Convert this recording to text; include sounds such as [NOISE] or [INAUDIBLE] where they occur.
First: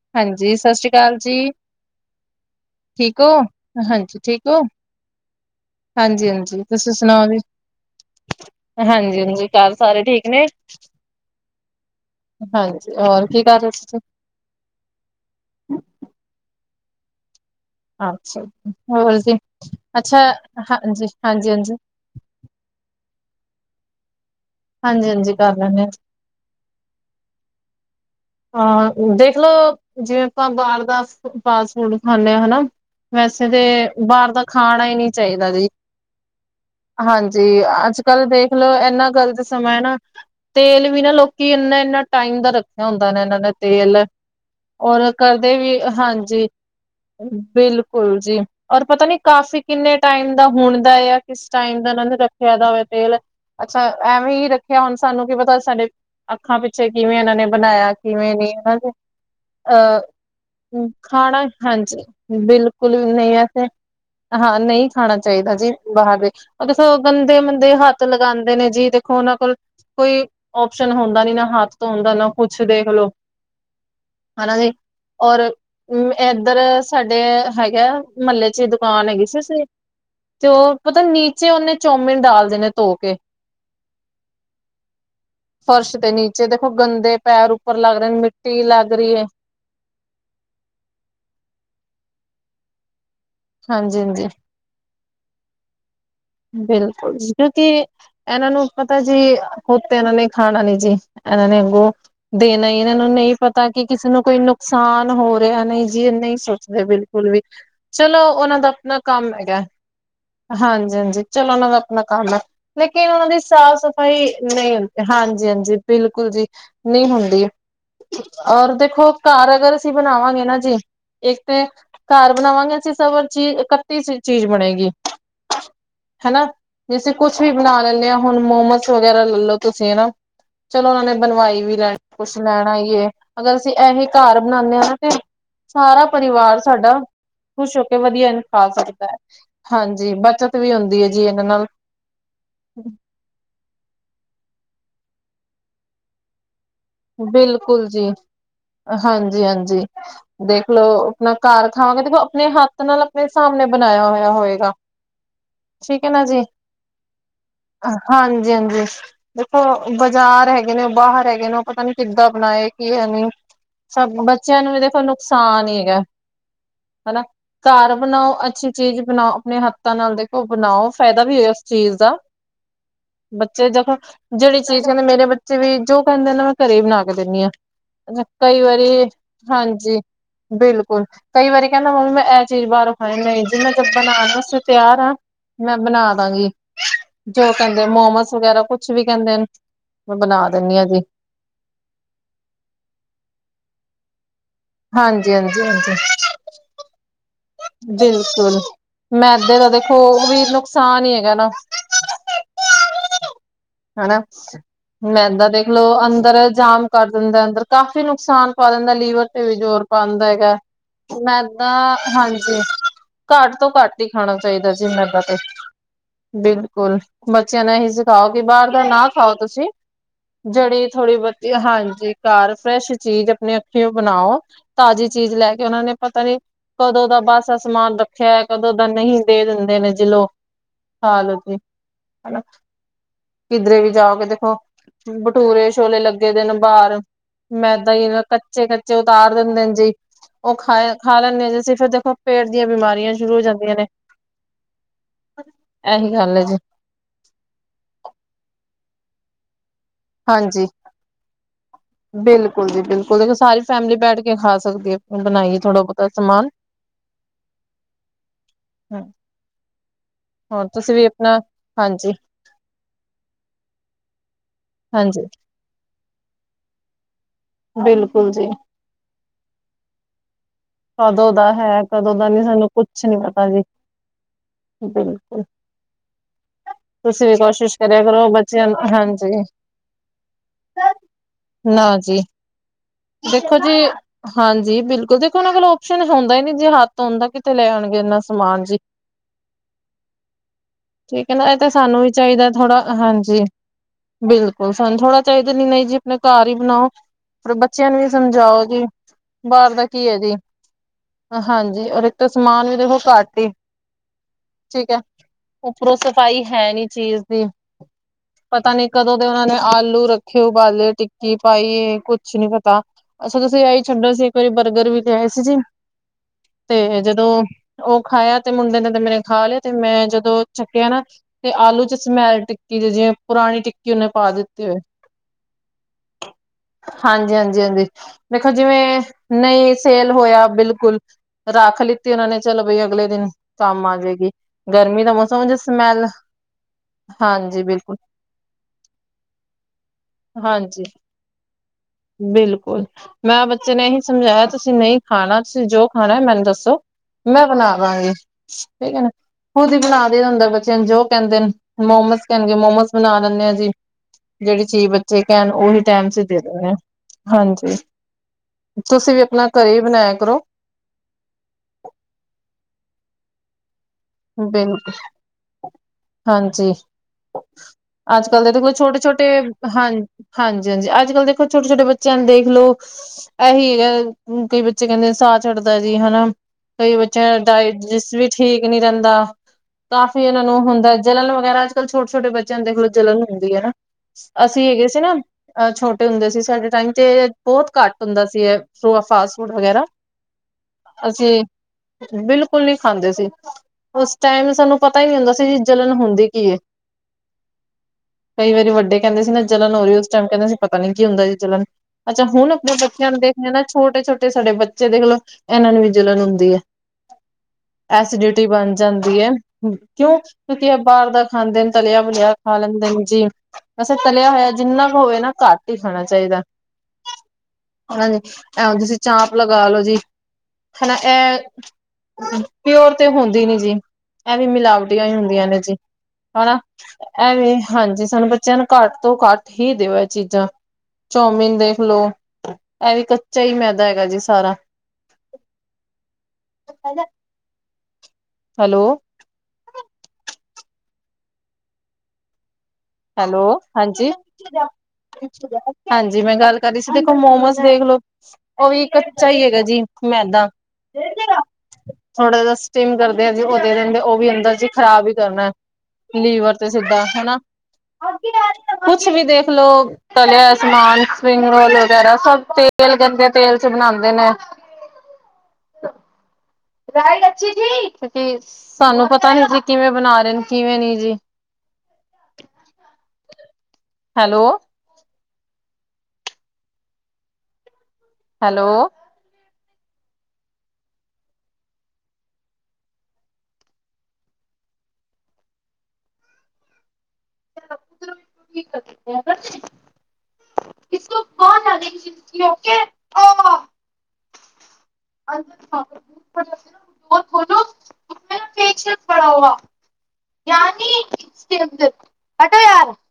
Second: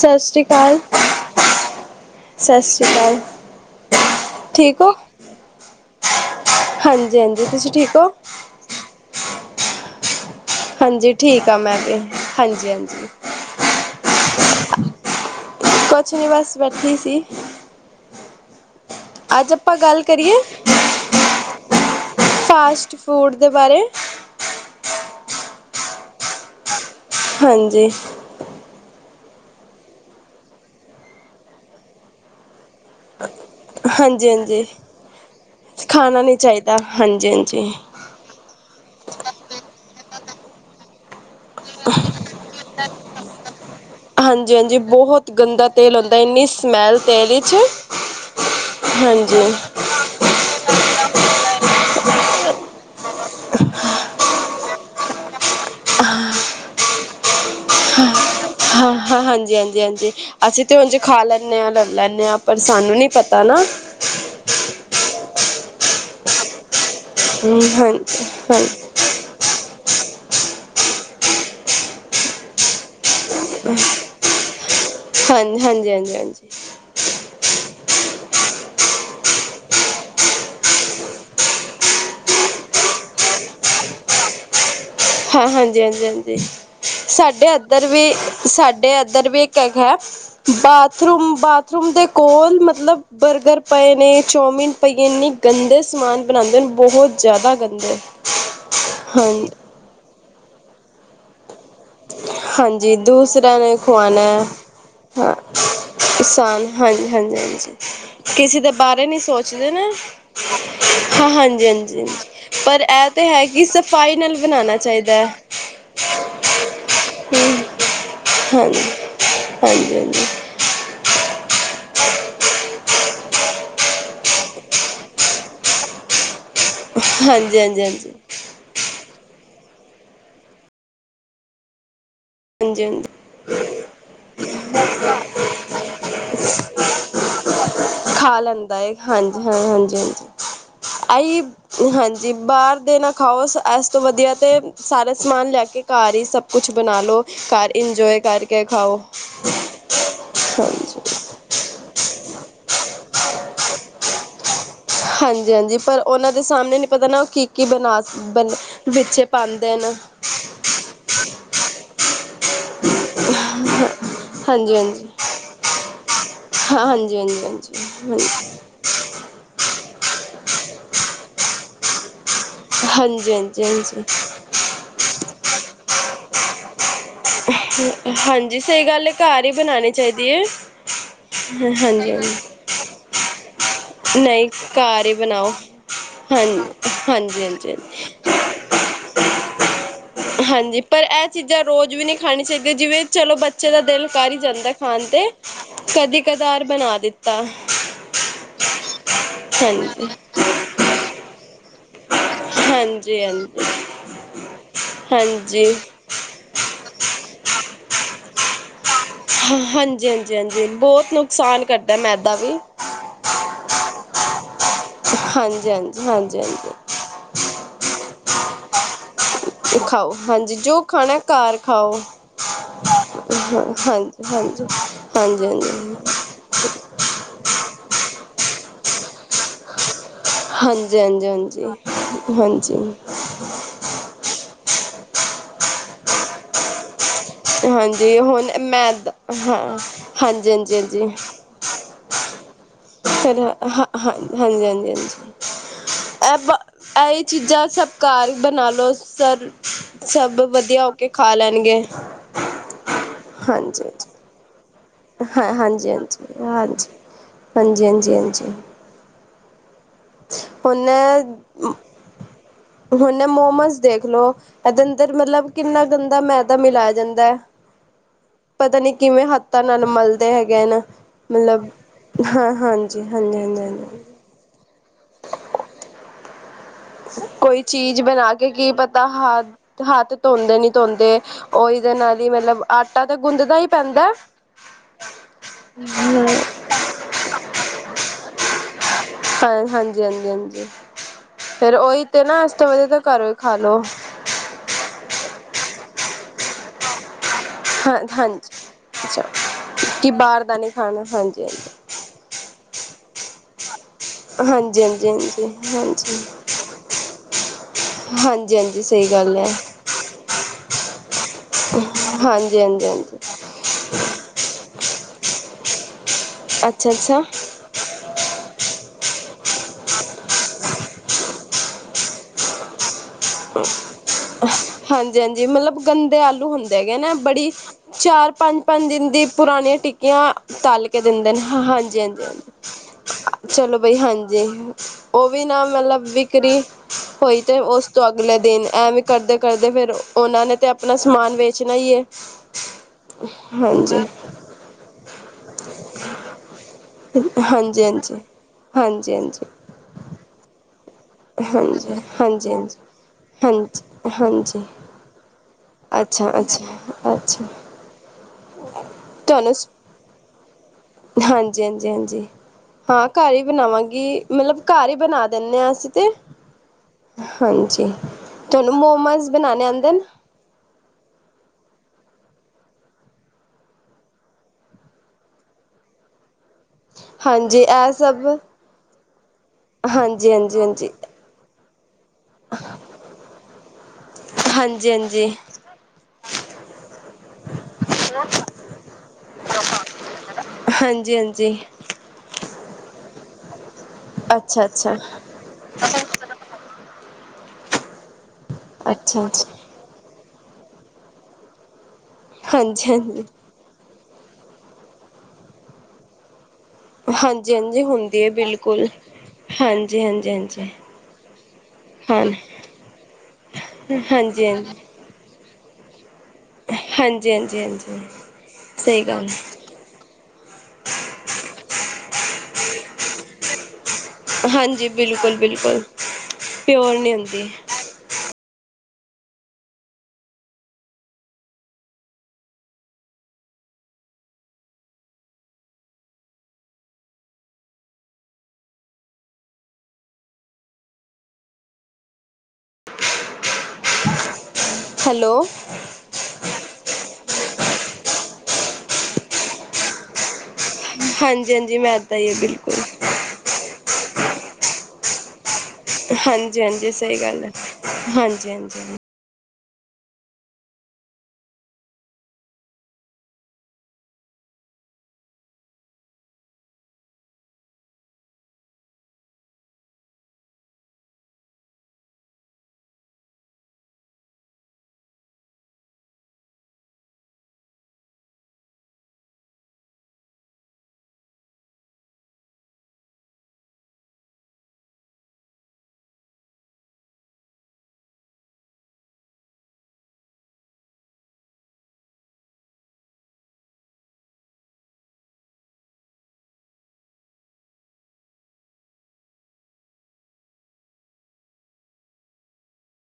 ਸਤਿ ਸ੍ਰੀ ਹਾਂਜੀ, ਸਤਿ ਅਕਾਲ ਜੀ, ਸਤਿ ਸ੍ਰੀ ਠੀਕ ਅਕਾਲ ਹੋ? ਠੀਕ ਹੋ ਹਾਂਜੀ ਹਾਂਜੀ ਤੁਸੀਂ ਹਾਂਜੀ ਸੁਣਾਓ ਵੀ ਹਾਂਜੀ ਤੁਸੀਂ ਠੀਕ ਹੋ ਹਾਂਜੀ ਹਾਂਜੀ ਘਰ ਸਾਰੇ ਠੀਕ ਨੇ ਹਾਂਜੀ ਠੀਕ ਹ ਮੈਂ ਵੀ ਹਾਂਜੀ ਹਾਂਜੀ ਹੋਰ ਕੀ ਕਰ ਰਹੇ ਸੀ ਤੁਸੀਂ? ਕੁਛ ਨੀ ਬਸ ਬੈਠੀ ਸੀ ਅੱਛਾ ਹੋਰ ਜ ਅੱਜ ਆਪਾਂ ਗੱਲ ਅੱਛਾ ਕਰੀਏ ਹਾਂਜੀ ਹਾਂਜੀ ਹਾਂਜੀ ਫਾਸਟ ਫੂਡ ਦੇ ਬਾਰੇ ਹਾਂਜੀ ਹਾਂਜੀ ਕਰ ਲੈਂਦੇ ਹ ਹਾਂਜੀ ਹਾਂ ਦੇਖਲੋ ਜਿਵੇਂ ਆਪਾਂ ਬਾਹਰ ਦਾ ਫਾਸਟ ਫੂਡ ਖਾਂਦੇ ਹਾਂ ਹਨਾ ਵੈਸੇ ਤਾਂ ਹਾਂਜੀ ਬਾਹਰ ਦਾ ਹਾਂਜੀ ਖਾਣਾ ਹੀ ਨਹੀਂ ਚਾਹੀਦਾ ਜੀ ਖਾਣਾ ਨਹੀਂ ਚਾਹੀਦਾ ਹਾਂਜੀ ਅੱਜ ਕੱਲ ਦੇਖ ਲਓ ਇੰਨਾ ਗ਼ਲਤ ਸਮਾਂ ਨਾ ਤੇਲ ਵੀ ਨਾ ਲੋਕੀ ਇੰਨਾ ਇੰਨਾ ਟਾਈਮ ਦਾ ਰੱਖਿਆ ਹੁੰਦਾ ਇਹਨਾਂ ਦਾ ਤੇਲ ਹਾਂਜੀ ਹਾਂਜੀ ਰ ਬਹੁਤ ਕਰਦੇ ਗੰਦਾ ਵੀ ਤੇਲ ਹੁੰਦਾ ਇੰਨੀ ਹਾਂਜੀ ਸਮੈਲ ਤੇਲ ਵਿੱਚ ਬਿਲਕੁਲ ਜੀ ਔਰ ਪਤਾ ਨੀ ਹਾਂਜੀ ਕਾਫੀ ਕਿੰਨੇ ਟਾਈਮ ਦਾ ਹਣਦਾ ਆ ਕਿਸ ਟਾਈਮ ਦਾ ਇਹਨਾਂ ਨੇ ਰੱਖਿਆ ਦਾ ਹੋ ਤੇਲ ਅੱਛਾ ਐਵੇਂ ਹੀ ਰੱਖਿਆ ਹੁਣ ਸਾਨੂੰ ਕਿ ਪਤਾ ਸਾਡੇ ਅੱਖਾਂ ਪਿੱਛੇ ਕਿਵੇਂ ਇਹਨਾਂ ਨੇ ਬਣਾਇਆ ਕਿਵੇਂ ਨੇ ਹਨਾਂ ਹਾਂ ਹਾਂ ਹਾਂਜੀ ਹਾਂਜੀ ਹਾਂਜੀ ਅਸੀਂ ਤਾਂ ਅਹ ਉਂਝ ਖਾ ਖਾਣਾ ਲੈਂਦੇ ਹਾਂ ਲੈ ਹਾਂਜੀ ਲੈਂਦੇ ਹਾਂ ਪਰ ਸਾਨੂੰ ਬਿਲਕੁਲ ਨਹੀਂ ਪਤਾ ਨਾ ਇਥੇ ਹਾਂ ਨਹੀਂ ਖਾਣਾ ਚਾਹੀਦਾ ਜੀ ਬਾਹਰ ਦੇ ਖੋ ਗੰਦੇ ਹਮ ਮੰੰਦੇ ਹੱਥ ਹਾਂਜੀ ਲਗਾਉਂਦੇ ਨੇ ਹਾਂਜੀ ਜੀ ਦੇਖੋ ਉਹਨਾਂ ਕੋਲ ਕੋਈ ਆਪਓਪਸ਼ਨ ਹੁੰਦਾ ਨੀ ਨਾ ਹੱਥ ਧ ਹੁੰਦਾ ਨਾ ਕੁਛ ਦੇਖਲਓ ਹਨਾ ਜੀ, ਹਾਂ ਔਰ ਹਾਂਜੀ ਉੰ ਹਾਂਜੀ ਹਾਂਜੀ ਇੱਧਰ। ਸਾਡੇ ਹੈਗਾ ਮਹੱਲੇ ਚ ਦੁਕਾਨ ਹੈਗੀ ਸੀ। ਅ ਤੇ ਉਹ ਪਤਾ ਨੀਚੇ ਉਹਨੇ ਚੌਮਿਨ ਡਾਲ ਦੇਨੇ ਧੋ ਕੇ। ਹਾਂ ਹਾਂਜੀ, ਫਰਸ਼ ਹਾਂਜੀ, ਦੇ ਹਾਂਜੀ। ਨੀਚੇ ਦੇਖੋ ਗੰਦੇ ਪੈਰ ਸਾਡੇ ਉੱਪਰ ਇੱਧਰ ਲੱਗ ਰਹੇ ਵੀ ਨੇ ਮਿੱਟੀ ਲੱਗ ਸਾਡੇ ਰਹੀ ਹੈ ਇੱਧਰ ਵੀ। ਕ ਬਾਥਰੂਮ ਬਾਥਰੂਮ ਦੇ ਕੋਲ ਮਤਲਬ ਬਰਗਰ ਪਏ ਹਾਂਜੀ ਨੇ ਹਾਂਜੀ ਚਾਮੀਨ ਪਾਈਏ ਇੰਨੀ ਗੰਦੇ ਸਮਾਨ ਬਣਾਉਂਦੇ ਨੇ ਬਿਲਕੁਲ ਬਹੁਤ ਜੀ, ਜ਼ਿਆਦਾ ਕਿਉਕਿ ਗੰਦੇ ਇਹਨਾਂ ਨੂੰ ਪਤਾ ਹਾਂ ਜੀ। ਹੁਣ ਤੇ ਇਹਨਾਂ ਨੇ ਖਾਣਾ ਨਹੀ ਜੀ ਇਹਨਾਂ ਨੇ ਗੋ। ਦੇਣਾ ਹੀ ਹਾਂਜੀ ਇਹਨਾਂ ਨੂੰ ਨਹੀਂ ਦੂਸਰਿਆਂ ਪਤਾ ਨੇ ਕਿ ਕਿਸੇ ਖਵਾਉਣਾ ਨੂੰ ਕੋਈ ਹੈ ਨੁਕਸਾਨ ਹੋ ਹਾਂ ਰਿਹਾ ਨਹੀਂ ਜੀ ਇਹ ਨਹੀਂ ਸੋਚ ਕਿਸਾਨ ਹਾਂਜੀ ਬਿਲਕੁਲ ਹਾਂਜੀ ਵੀ ਹਾਂਜੀ ਚਲੋ ਉਹਨਾਂ ਕਿਸੇ ਦਾ ਦੇ ਆਪਣਾ ਬਾਰੇ ਨਹੀਂ ਕੰਮ ਹੈਗਾ ਸੋਚਦੇ ਨਾ ਹਾਂਜੀ ਹਾਂ ਜੀ। ਚਲੋ ਹਾਂਜੀ ਉਹਨਾਂ ਦਾ ਹਾਂਜੀ ਆਪਣਾ ਹਾਂਜੀ ਕੰਮ ਹੈ। ਪਰ ਇਹ ਲੇਕਿਨ ਤਾਂ ਉਹਨਾਂ ਦੀ ਹੈ ਕਿ ਸਾਫ਼ ਸਫਾਈ ਸਫ਼ਾਈ ਨਾਲ ਨਹੀਂ ਬਣਾਉਣਾ ਹੁੰਦੀ। ਚਾਹੀਦਾ ਹੈ ਹਾਂਜੀ, ਹਾਂਜੀ ਬਿਲਕੁਲ ਜੀ, ਨਹੀਂ ਹੁੰਦੀ। ਔਰ ਹਾਂਜੀ ਦੇਖੋ, ਘਰ ਅਗਰ ਅਸੀਂ ਹਾਂਜੀ ਹਾਂਜੀ ਹਾਂਜੀ ਬਣਾਵਾਂਗੇ ਨਾ ਜੀ। ਇੱਕ ਤੇ ਘਰ ਬਣਾਵਾਂਗੇ, ਅਸੀਂ ਸਗੋ ਚੀਜ਼ ਇਕੱਤੀ ਚ ਚੀਜ਼ ਬਣੇਗੀ। ਹਨਾ ਜੇ ਅਸੀਂ ਕੁਛ ਵੀ ਹਾਂਜੀ ਬਣਾ ਹਾਂਜੀ ਲੈਂਦੇ ਹਾਂਜੀ ਹਾਂ। ਹੁਣ ਮੋਮੋਸ ਵਗੈਰਾ ਲੈਲੋ ਤੁਸੀਂ ਹਨਾ। ਚਲੋ ਉਹਨਾ ਨੇ ਬਣਵਾਈ ਵੀ ਲੈਣੀ। ਕੁਛ ਲੈਣਾ ਹਾਂਜੀ ਹਾਂਜੀ ਈਏ ਅਗਰ ਅਸੀਂ ਇਹ ਘਰ ਬਣਾਉਦੇ ਹਾਂ ਨਾ ਤੇ ਸਾਰਾ ਪਰਿਵਾਰ ਸਾਡਾ ਖੁਸ਼ ਹੋ ਕੇ ਵਧੀਆ ਜਿਹਾ ਖਾ ਲੈਂਦਾ ਏ ਸਕਦਾ ਹੈ। ਹਾਂਜੀ ਹਾਂ ਹਾਂਜੀ, ਬੱਚਤ ਵੀ ਹੁੰਦੀ ਜੀ ਇਹਨਾਂ ਨਾਲ ਜੀ ਬਾਹਰ ਦੇ ਨਾ ਖਾਓ। ਇਸ ਤੋਂ ਵਧੀਆ ਤੇ ਸਾਰਾ ਸਮਾਨ ਲੈ ਕੇ ਘਰ ਹੀ ਸਭ ਕੁਛ ਬਣਾ ਲਓ। ਘਰ ਬਿਲਕੁਲ ਜੀ, ਇੰਜੋਏ ਕਰਕੇ ਖਾਓ ਹਾਂਜੀ, ਹਾਂਜੀ ਦੇਖ ਲੋ। ਹਾਂਜੀ ਆਪਣਾ ਘਰ ਖਾਵਾਂਗੇ ਦੇਖੋ ਆਪਣੇ ਹੱਥ ਨਾਲ ਆਪਣੇ ਹਿਸਾਬ ਨਾਲ ਬਣਾਇਆ ਹੋਇਆ ਹੋਏਗਾ। ਹਾਂਜੀ ਹਾਂਜੀ ਪਰ ਠੀਕ ਹੈ ਨਾ ਉਹਨਾਂ ਜੀ ਦੇ ਸਾਹਮਣੇ ਨੀ ਪਤਾ ਨਾ ਉਹ ਕੀ ਕੀ ਬਨਾਂ ਬਣ ਹਾਂਜੀ ਹਾਂਜੀ ਪਿੱਛੇ। ਦੇਖੋ ਬਾਜ਼ਾਰ ਹੈਗੇ ਨੇ ਬਾਹਰ ਹੈਗੇ ਨੇ। ਪਤਾ ਨੀ ਕਿੱਦਾਂ ਬਣਾਏ ਕੀ ਹੈ ਨੀ ਸਭ ਬੱਚਿਆਂ ਨੂੰ ਹਾਂਜੀ ਵੀ ਦੇਖੋ ਹਾਂਜੀ ਨੁਕਸਾਨ ਹੀ ਹੈਗਾ। ਹਾਂਜੀ, ਹਨਾ ਹਾਂਜੀ, ਘਰ ਹਾਂਜੀ ਬਣਾਓ ਹਾਂ। ਅੱਛੀ ਚੀਜ਼ ਬਣਾਓ ਆਪਣੇ ਹੱਥਾਂ ਨਾਲ ਦੇਖੋ ਬਣਾਓ ਫਾਇਦਾ ਵੀ ਹੈਗਾ ਉਸ ਚੀਜ਼ ਦਾ। ਹਾਂਜੀ ਹਾਂਜੀ ਬੱਚੇ ਦੇਖੋ ਹਾਂਜੀ ਹਾਂਜੀ ਜਿਹੜੀ ਚੀਜ਼ ਕਹਿੰਦੇ ਮੇਰੇ ਬੱਚੇ ਵੀ ਜੋ ਕਹਿੰਦੇ ਨੇ ਮੈਂ ਘਰੇ ਹੀ ਬਣਾ ਕੇ। ਦਿੰਦੀ ਹਾਂ ਹਾਂਜੀ ਕਈ ਸਹੀ ਵਾਰੀ ਗੱਲ ਹੈ ਘਰ ਹੀ ਬਣਾਉਣੀ ਹਾਂਜੀ, ਚਾਹੀਦੀ ਹੈ ਬਿਲਕੁਲ। ਕਈ ਵਾਰੀ ਕਹਿੰਦਾ ਹਾਂਜੀ ਮੰਮੀ ਮੈਂ ਇਹ ਹਾਂਜੀ ਚੀਜ਼ ਬਾਹਰੋਂ ਖਣੀ ਨਹੀਂ ਜੀ ਮੈਂ ਜੇਬਣਾਉਣ ਨਹੀਂ ਲਈ ਤਿਆਰ ਘਰ ਹੀ ਹਾਂ ਬਣਾਓ ਮੈਂ ਬਣਾ ਦਾਂਗੀ। ਹਾਂਜੀ ਹਾਂਜੀ ਹਾਂਜੀ ਜੋ ਹਾਂਜੀ ਕਹਿੰਦੇ ਮੋਮਸ ਵਗੈਰਾ ਕੁਛ ਵੀ ਕਹਿੰਦੇ ਨੇ ਮੈਂ ਬਣਾ ਦਿੰਦੀ ਹਾਂਜੀ ਹਾਂ ਜੀ ਪਰ ਇਹ ਚੀਜ਼ਾਂ ਰੋਜ਼ ਵੀ ਨਹੀਂ ਖਾਣੀ ਚਾਹੀਦੀਆਂ ਜਿਵੇਂ ਚਲੋ ਬੱਚੇ ਦਾ ਦਿਲ ਕਰ ਹੀ ਜਾਂਦਾ। ਖਾਣ ਤੇ ਹਾਂਜੀ ਹਾਂਜੀ ਹਾਂਜੀ ਕਦੀ ਕਦਾਰ ਬਣਾ ਦਿੱਤਾ। ਬਿਲਕੁਲ, ਮੈਦੇ ਦਾ ਦੇਖੋ ਹਾਂਜੀ ਉਹ ਵੀ ਨੁਕਸਾਨ ਹੀ ਹੈਗਾ ਨਾ। ਹਾਂਜੀ ਹਾਂਜੀ ਹਨਾ ਮੈਦਾ ਹਾਂਜੀ ਦੇਖ ਲੋ ਅੰਦਰ। ਜਾਮ ਕਰ ਦਿੰਦਾ ਅੰਦਰ ਕਾਫ਼ੀ ਨੁਕਸਾਨ ਪਾ ਦਿੰਦਾ। ਲੀਵਰ ਤੇ ਵੀ ਜ਼ੋਰ ਹਾਂਜੀ ਪਾਉਂਦਾ ਹਾਂਜੀ ਹੈਗਾ। ਹਾਂਜੀ ਬਹੁਤ ਨੁਕਸਾਨ ਮੈਂਦਾ ਕਰਦਾ ਮੈਦਾ ਵੀ ਘੱਟ ਤੋਂ ਘੱਟ ਹੀ ਖਾਣਾ ਚਾਹੀਦਾ ਜੀ ਮੈਦਾ ਤੇ ਹਾਂਜੀ ਹਾਂਜੀ ਹਾਂਜੀ ਹਾਂਜੀ ਬਿਲਕੁਲ। ਬੱਚਿਆਂ ਨੂੰ ਇਹੀ ਸਿਖਾਓ ਕਿ ਬਾਹਰ ਦਾ ਨਾ। ਖਾਓ ਤੁਸੀਂ, ਖਾਓ ਹਾਂਜੀ ਜੋ ਜਿਹੜੀ ਥੋੜ੍ਹੀ ਖਾਣਾ ਬਹੁਤੀ ਘਰ ਖਾਓ ਹਾਂਜੀ ਘਰ ਫਰੈਸ਼ ਚੀਜ਼ ਆਪਣੀ ਹਾਂ ਅੱਖੀਓ ਹਾਂਜੀ ਬਣਾਓ। ਹਾਂਜੀ ਤਾਜ਼ੀ ਚੀਜ਼ ਹਾਂਜੀ ਲੈ ਕੇ ਉਹਨਾ ਨੇ ਪਤਾ ਨੀ। ਕਦੋਂ ਦਾ ਬਾਸਾ ਸਮਾਨ ਰੱਖਿਆ ਕਦੋਂ ਦਾ ਨਹੀਂ ਦੇ ਦਿੰਦੇ ਨੇ ਜਿ ਲੋਕ। ਹਾਂਜੀ ਹਾਂਜੀ ਹਾਂਜੀ ਹਾਂਜੀ। ਕਿਧਰੇ ਵੀ ਜਾਓਗੇ ਦੇਖੋ ਭਟੂਰੇ ਛੋਲੇ ਲੱਗੇ ਦੇ ਨੇ ਬਾਹਰ। ਮੈਦਾ ਹੀ ਹਾਂਜੀ ਹੁਣ ਕੱਚੇ ਕੱਚੇ ਮੈਦਾ ਉਤਾਰ ਹਾਂ ਦਿੰਦੇ ਨੇ ਜੀ ਹਾਂਜੀ ਉਹ ਹਾਂਜੀ ਖਾ ਹਾਂਜੀ ਖਾ ਲੈਂਦੇ ਆ ਜੀ। ਸੀ ਫਿਰ ਦੇਖੋ। ਪੇਟ ਦੀਆਂ ਬਿਮਾਰੀਆਂ ਸ਼ੁਰੂ ਫਿਰ ਹੋ ਹਾਂ ਜਾਂਦੀਆਂ ਨੇ ਹਾਂ ਹਾਂਜੀ ਹਾਂਜੀ ਹਾਂਜੀ ਇਹੀ ਗੱਲ ਹੈ ਇਹ ਜੀ। ਇਹ ਚੀਜ਼ਾਂ ਸਭ ਘਰ ਬਣਾ ਲਓ ਸਰ। ਸਭ ਹਾਂਜੀ ਵਧੀਆ ਹੋ ਕੇ ਖਾ ਲੈਣਗੇ ਬਿਲਕੁਲ ਜੀ, ਬਿਲਕੁਲ ਸਾਰੀ ਹਾਂਜੀ ਫੈਮਲੀ ਬੈਠ ਕੇ ਖਾ ਸਕਦੀ ਆ। ਹਾਂ ਹਾਂਜੀ ਹਾਂਜੀ ਹਾਂਜੀ ਹਾਂਜੀ ਹਾਂਜੀ ਹਾਂਜੀ। ਹੋੁਰ ਹੁਣ ਤੁਸੀਂ ਵੀ ਆਪਣਾ ਹਾਂਜੀ। ਹੁਣ ਨਾ ਮੋਮਸ ਦੇਖਲੋ ਇਹਦੇ ਅੰਦਰ ਹਾਂਜੀ ਮਤਲਬ ਕਿੰਨਾ ਗੰਦਾ ਮੈਦਾ ਮਿਲਾਇਆ ਜਾਂਦਾ ਹੈ ਬਿਲਕੁਲ ਜੀ ਪਤਾ ਨੀ ਕਿਵੇਂ ਹੱਥਾਂ ਨਾਲ ਮਲਦੇ ਹੈਗੇ ਨਾ ਕਦੋਂ ਦਾ ਹੈ ਕਦੋਂ ਦਾ ਨੀ ਸਾਨੂੰ ਕੁਛ ਨੀ ਹਾਂਜੀ ਪਤਾ ਹਾਂਜੀ ਜੀ ਹਾਂਜੀ ਬਿਲਕੁਲ ਹ ਤੁਸੀਂ ਵੀ [INAUDIBLE] ਕੋਈ ਕੋਸ਼ਿਸ਼ ਚੀਜ਼ ਕਰਿਆ ਕਰੋ ਬਣਾ ਕੇ ਬੱਚਿਆਂ ਕੀ ਨੂੰ ਪਤਾ ਹੱ ਹਾਂਜੀ ਹੱਥ ਧੋਂਦੇ ਨੀ ਧੋਂਦੇ ਉਹੀ ਨਾ ਦਾ ਨਾਲ ਜੀ ਦੀ ਮਤਲਬ ਆਟਾ ਤੇ ਦੇਖੋ ਗੁੰਦਾ ਹੀ ਜੀ ਪੈਂਦਾ। ਹਾਂਜੀ ਬਿਲਕੁਲ ਦੇਖੋ ਉਹਨਾਂ ਕੋਲ ਓਪਸ਼ਨ ਹੁੰਦਾ ਹੀ, ਨੀ ਜੇ ਹੱਥ ਹੁੰਦਾ ਕਿਤੇ ਲੈ ਆਣਗੇ ਇਨਾ ਸਮਾਨ ਜੀ। ਹਾਂ ਹਾਂਜੀ, ਹਾਂਜੀ, ਹਾਂਜੀ, ਠੀਕ ਹੈ, ਨਾ ਇਹ ਤਾਂ ਫੇਰ ਸਾਨੂੰ ਉਹੀ ਵੀ ਤੇ ਨਾ ਚਾਹੀਦਾ ਇਸ ਤੋਂ ਥੋੜਾ ਵਧੀਆ ਤਾਂ ਘਰੋਂ ਹੀ ਹਾਂਜੀ। ਖਾ ਲੋ ਬਿਲਕੁਲ ਸਾਨੂੰ ਥੋੜਾ ਚਾਹੀਦਾ, ਨੀ ਨਹੀਂ ਜੀ ਆਪਣੇ ਘਰ ਹੀ ਬਣਾਓ। ਫੇਰ ਬੱਚਿਆਂ ਹਾਂ ਨੂੰ ਵੀ ਹਾਂਜੀ ਸਮਝਾਓ, ਜੀ ਅੱਛਾ ਬਾਹਰ ਦਾ ਕਿ ਬਾਹਰ ਦਾ ਨੀ ਖਾਣਾ ਹਾਂਜੀ-ਹਾਂਜੀ, ਰ ਇੱਕ ਤਾਂ ਸਮਾਨ ਵੀ ਦੇਖੋ ਘੱਟ ਹਾਂਜੀ ਹਾਂਜੀ ਠੀਕ ਹੈ, ਹਾਂਜੀ ਉੱਪਰੋਂ ਹਾਂਜੀ ਸਫ਼ਾਈ ਹੈ ਨੀ ਚੀਜ਼ ਦੀ ਹਾਂਜੀ ਪਤਾ ਹਾਂਜੀ ਨੀ ਸਹੀ ਕਦੋਂ ਦੇ ਗੱਲ ਹੈ ਉਹਨਾਂ ਨੇ ਆਲੂ ਰੱਖੇ, ਉਬਾਲੇ ਟਿੱਕੀ ਪਾਈ ਏ ਕੁ ਕੁਛ ਨੀ ਹਾਂਜੀ ਪਤਾ ਹਾਂਜੀ ਹਾਂਜੀ ਅੱਛਾ ਤ ਸੀ ਆਈ ਛੱਡੋ ਸੀ, ਇੱਕ ਵਾਰੀ ਬਰਗਰ ਵੀ ਲਿਆਏ ਸੀ, ਜੀ ਅੱਛਾ ਤੇ ਅੱਛਾ ਜਦੋਂ ਉਹ ਖਾਇਆ ਤੇ ਮੁੰਡੇ ਨੇ ਤੇ ਮੇਰੇ ਖਾ ਲਿਆ ਤੇ ਮੈਂ ਜਦੋਂ ਚੱਕਿਆ ਨਾ ਤੇ ਆਲੂ ਚ ਸਮੈਲ ਟਿੱਕੀ ਜਿਵੇ ਹਾਂਜੀ-ਹਾਂਜੀ, ਮਤਲਬ ਗੰਦੇ ਆਲੂ ਹੁੰਦੇ ਹੈਗੇ ਨਾ ਹਾਂਜੀ, ਬੜੀ ਹਾਂਜੀ, ਹਾਂਜੀ ਚਾਰ ਦੇਖੋ ਪੰਜ-ਪੰਜ ਜਿਵੇਂ ਦਿਨ ਦੀ, ਨਹੀਂ ਪੁਰਾਣੀਆਂ ਸੇਲ ਟਿੱਕੀਆਂ ਹੋਇਆ ਤਲ ਬਿਲਕੁਲ ਕੇ ਦਿੰਦੇ ਨੇ ਰੱਖ ਹਾਂਜੀ, ਲਿੱਤੀ ਹਾਂਜੀ ਉਹਨਾਂ ਹਾਂ। ਨੇ ਚਲੋ ਬਈ ਅਗਲੇ ਦਿਨ ਚਲੋ ਕੰਮ ਆ ਬਈ ਜਾਏਗੀ। ਹਾਂਜੀ, ਗਰਮੀ ਦਾ ਉਹ ਵੀ ਮੌਸਮ ਜੇ ਨਾ ਮਤਲਬ ਸਮੈਲ ਵਿਕਰੀ ਹੋਈ ਤੇ ਹਾਂਜੀ ਉਸ ਬਿਲਕੁਲ ਤੋਂ ਅਗਲੇ ਦਿਨ ਐਂ ਵੀ ਕਰਦੇ, ਕਰਦੇ ਫੇਰ ਉਹਨਾਂ ਨੇ ਤੇ ਹਾਂਜੀ ਆਪਣਾ ਸਮਾਨ ਵੇਚਣਾ ਹੀ ਹੈ। ਬਿਲਕੁਲ ਮੈਂ ਬੱਚੇ ਨੇ ਹਾਂਜੀ ਇਹੀ ਸਮਝਾਇਆ, ਤੁਸੀਂ ਨਹੀਂ ਖਾਣਾ ਤੁਸੀਂ ਜੋ ਖਾਣਾ ਮੈਨੂੰ ਦੱਸੋ? ਮੈਂ ਬਣਾ ਹਾਂਜੀ ਦਵਾਂਗੀ, ਹਾਂਜੀ ਠੀਕ ਹੈ ਨਾ ਹਾਂਜੀ ਹਾਂਜੀ ਖੁਦ ਹੀ ਬਣਾ ਦੇ ਹੁੰਦਾ ਬੱਚਿਆਂ ਨੂੰ ਜੋ ਕਹਿੰਦੇ ਹਾਂਜੀ ਹਾਂਜੀ ਮੋਮੋਸ ਕਹਿਣਗੇ ਹਾਂਜੀ ਮੋਮੋਸ ਬਣਾ ਲੈਂਦੇ, ਆ ਜੀ ਹਾਂਜੀ ਜਿਹੜੀ ਹਾਂਜੀ ਚੀਜ਼ ਬੱਚੇ ਕਹਿਣ ਉਹੀ ਟਾਈਮ ਚ ਅੱਛਾ ਦੇ ਦੇਣਾ। ਅੱਛਾ ਅੱਛਾ ਹਾਂਜੀ ਤੁਸੀਂ ਵੀ ਆਪਣਾ ਘਰੇ ਬਣਾਇਆ ਕਰੋ। ਹਾਂਜੀ-ਹਾਂਜੀ-ਹਾਂਜੀ, ਹਾਂ ਘਰ ਹੀ ਬਣਾਵਾਂਗੀ, ਮਤਲਬ ਘਰ ਬਿਲਕੁਲ ਹੀ ਬਣਾ ਦਿੰਦੇ ਹਾਂ ਅਸੀਂ ਤੇ ਹਾਂਜੀ, ਹਾਂਜੀ ਅੱਜ-ਕੱਲ ਦੇ ਦੇਖੋ ਤੁਹਾਨੂੰ ਛੋਟੇ-ਛੋਟੇ ਮੋਮਸ ਬਣਾਉਣੇ ਹਾਂ। ਆਉਂਦੇ ਨੇ ਹਾਂਜੀ-ਹਾਂਜੀ, ਅੱਜ-ਕੱਲ੍ਹ ਦੇਖੋ ਛੋਟੇ-ਛੋਟੇ ਬੱਚਿਆਂ ਨੂੰ ਦੇਖ ਲੋ। ਇਹੀ ਹੈਗਾ, ਕਈ ਬੱਚੇ ਕਹਿੰਦੇ ਸਾਹ ਛੱਡਦਾ ਜੀ ਹਨਾ। ਕਈ ਬੱਚਿਆਂ ਦਾ ਹਾਂਜੀ ਇਹ ਡਾਇਜਿਸਟ ਸਭ ਵੀ ਠੀਕ ਨੀ ਰਹਿੰਦਾ, ਕਾਫ਼ੀ ਹਾਂਜੀ ਉਹਨਾਂ ਨੂੰ ਹਾਂਜੀ ਹਾਂਜੀ ਹੁੰਦਾ ਜਲਣ ਵਗੈਰਾ। ਅ ਕੱਲ੍ਹ ਛੋਟੇ-ਛੋਟੇ ਬੱਚਿਆਂ ਦੇਖਲੋ ਜਲਨ ਹੁੰਦੀ ਹੈ, ਹਾਂਜੀ ਅਸੀਂ ਹੈਗੇ ਸੀ ਨਾ ਹਾਂਜੀ ਅ ਛੋਟੇ ਹੁੰਦੇ ਸੀ, ਸਾਡੇ ਟਾਈਮ ਤੇ ਬਹੁਤ ਘੱਟ ਹੁੰਦਾ ਸੀ, ਫਾਸਟ ਫੂਡ ਵਗੈਰਾ। ਅਸੀਂ ਹਾਂਜੀ-ਹਾਂਜੀ, ਬਿਲਕੁਲ ਨੀ ਖਾਂਦੇ ਸੀ, ਉਸ ਟਾਈਮ ਅੱਛਾ ਸਾਨੂੰ ਅੱਛਾ ਪਤਾ ਹੀ ਨੀ ਹੁੰਦਾ ਸੀ, ਜਲਣ ਹੁੰਦੀ। ਕਈ ਵਾਰੀ ਵੱਡੇ ਕਹਿੰਦੇ ਅੱਛਾ ਅੱਛਾ ਸੀ, ਨਾ ਜਲ ਟਾਈਮ ਕਹਿੰਦੇ ਸੀ ਪਤਾ ਕੀ ਹੁੰਦਾ, ਚਲਣ ਅੱਛਾ ਹੁਣ ਆਪਣੇ ਹਾਂਜੀ ਬੱਚਿਆਂ ਨੂੰ ਹਾਂਜੀ ਦੇਖਦੇ ਹ ਨਾ ਛੋਟੇ-ਛੋਟੇ। ਤੇ ਸਾਡੇ ਬੱਚੇ ਦੇਖਲੋ, ਇਹਨਾਂ ਨੂੰ ਵੀ ਜਲਣ ਹੁੰਦੀ ਹੈ। ਹਾਂਜੀ-ਹਾਂਜੀ ਹੁੰਦੀ ਹੈ, ਐਸੀਡਿਟੀ ਬਣ ਬਿਲਕੁਲ ਜਾਂਦੀ ਹੈ, ਹਾਂਜੀ ਕਿਉਂ ਹਾਂਜੀ ਹਾਂਜੀ ਕਿਉਂਕਿ ਇਹ ਬਾਹਰ ਦਾ ਖਾਂਦੇ ਨੇ ਤਲਿਆ ਹਾਂ ਵਲਿਆ ਖਾ ਲੈਂਦੇ ਨੇ ਜੀ। ਵੈਸੇ ਹਾਂਜੀ ਤਲਿਆ ਹਾਂਜੀ ਹੋਇਆ, ਜਿੰਨਾ ਕੁ ਹੋਵੇ ਨਾ ਘੱਟ ਹੀ ਖਾਣਾ ਚਾਹੀਦਾ। ਹਾਂਜੀ ਹਾਂਜੀ ਹਾਂਜੀ, ਐ ਤੁਸੀਂ ਸਹੀ ਗੱਲ ਚਾਂਪ ਲਗਾਲੋ ਜੀ। ਹਨਾ, ਇਹ ਪਿਓਰ ਤੇ ਹੁੰਦੀ ਨੀ ਜੀ। ਐ ਵੀਂ ਹਾਂਜੀ ਮਿਲਾਵਟੀਆਂ ਹੀ ਬਿਲਕੁਲ ਹੁੰਦੀਆਂ, ਨੇ ਜੀ ਬਿਲਕੁਲ ਹਨਾ ਪਿਓਰ ਨਹੀਂ ਹੁੰਦੀ ਐਵੇਂ। ਹਾਂਜੀ, ਸਾਨੂੰ ਬੱਚਿਆਂ ਨੂੰ ਘੱਟ ਤੋਂ ਘੱਟ ਹੀ ਦਿਓ ਇਹ ਚੀਜ਼ਾਂ। ਚੌਮਿਨ ਦੇਖਲੋ, ਇਹ ਵੀ ਕੱਚਾ ਹੀ ਮੈਦਾ ਹੈਗਾ ਜੀ ਸਾਰਾ [INAUDIBLE] ਹੈਲੋ। ਹੈਲੋ ਹਾਂਜੀ। ਹੈਲੋ ਹਾਂਜੀ ਮੈਂ ਗੱਲ ਕਰ ਰਹੀ ਸੀ, ਦੇਖੋ ਮੋਮੋਸ ਦੇੇਖਲ ਉਹ ਵੀ ਕੱਚਾ ਹੀ ਹੈਗਾ ਜੀ ਮੈਦਾ। ਹਾਂਜੀ ਹਾਂਜੀ ਮੈਂ ਇੱਦਾਂ ਹੀ ਹੈ ਥੋੜਾ ਜਿਹਾ ਬਿਲਕੁਲ ਸਟੀਮ ਕਰ ਉਹਦੇ ਰਿੰਦੇ ਉਹ ਵੀ ਅੰਦਰ ਚ ਖ਼ਰਾਬ ਹੀ ਕਰਨਾ ਲੀਵਰ ਹਾਂਜੀ ਤੇ ਹਾਂਜੀ ਸਿੱਧਾ ਸਹੀ ਹਨਾ। ਗੱਲ ਹੈ ਹਾਂਜੀ ਹਾਂਜੀ ਕੁਛ ਵੀ ਦੇਖ ਲਓ। ਤਲਿਆ ਸਮਾਨ ਸਪਿੰਗ ਰੋਲ ਵਗੈਰਾ ਸਭ ਤੇਲ ਗੰਦੇ ਤੇਲ ਚ ਬਣਾਉਂਦੇ ਨੇ। [INAUDIBLE] ਕਿਉਕਿ ਸਾਨੂੰ ਪਤਾ ਹੀ ਜੀ ਕਿਵੇਂ ਬਣਾ ਰਹੇ ਕਿਵੇਂ ਨੀ ਜੀ। ਹੈਲੋ। ਹੈਲੋ। [UNINTELLIGIBLE] [UNINTELLIGIBLE] [UNINTELLIGIBLE] [UNINTELLIGIBLE]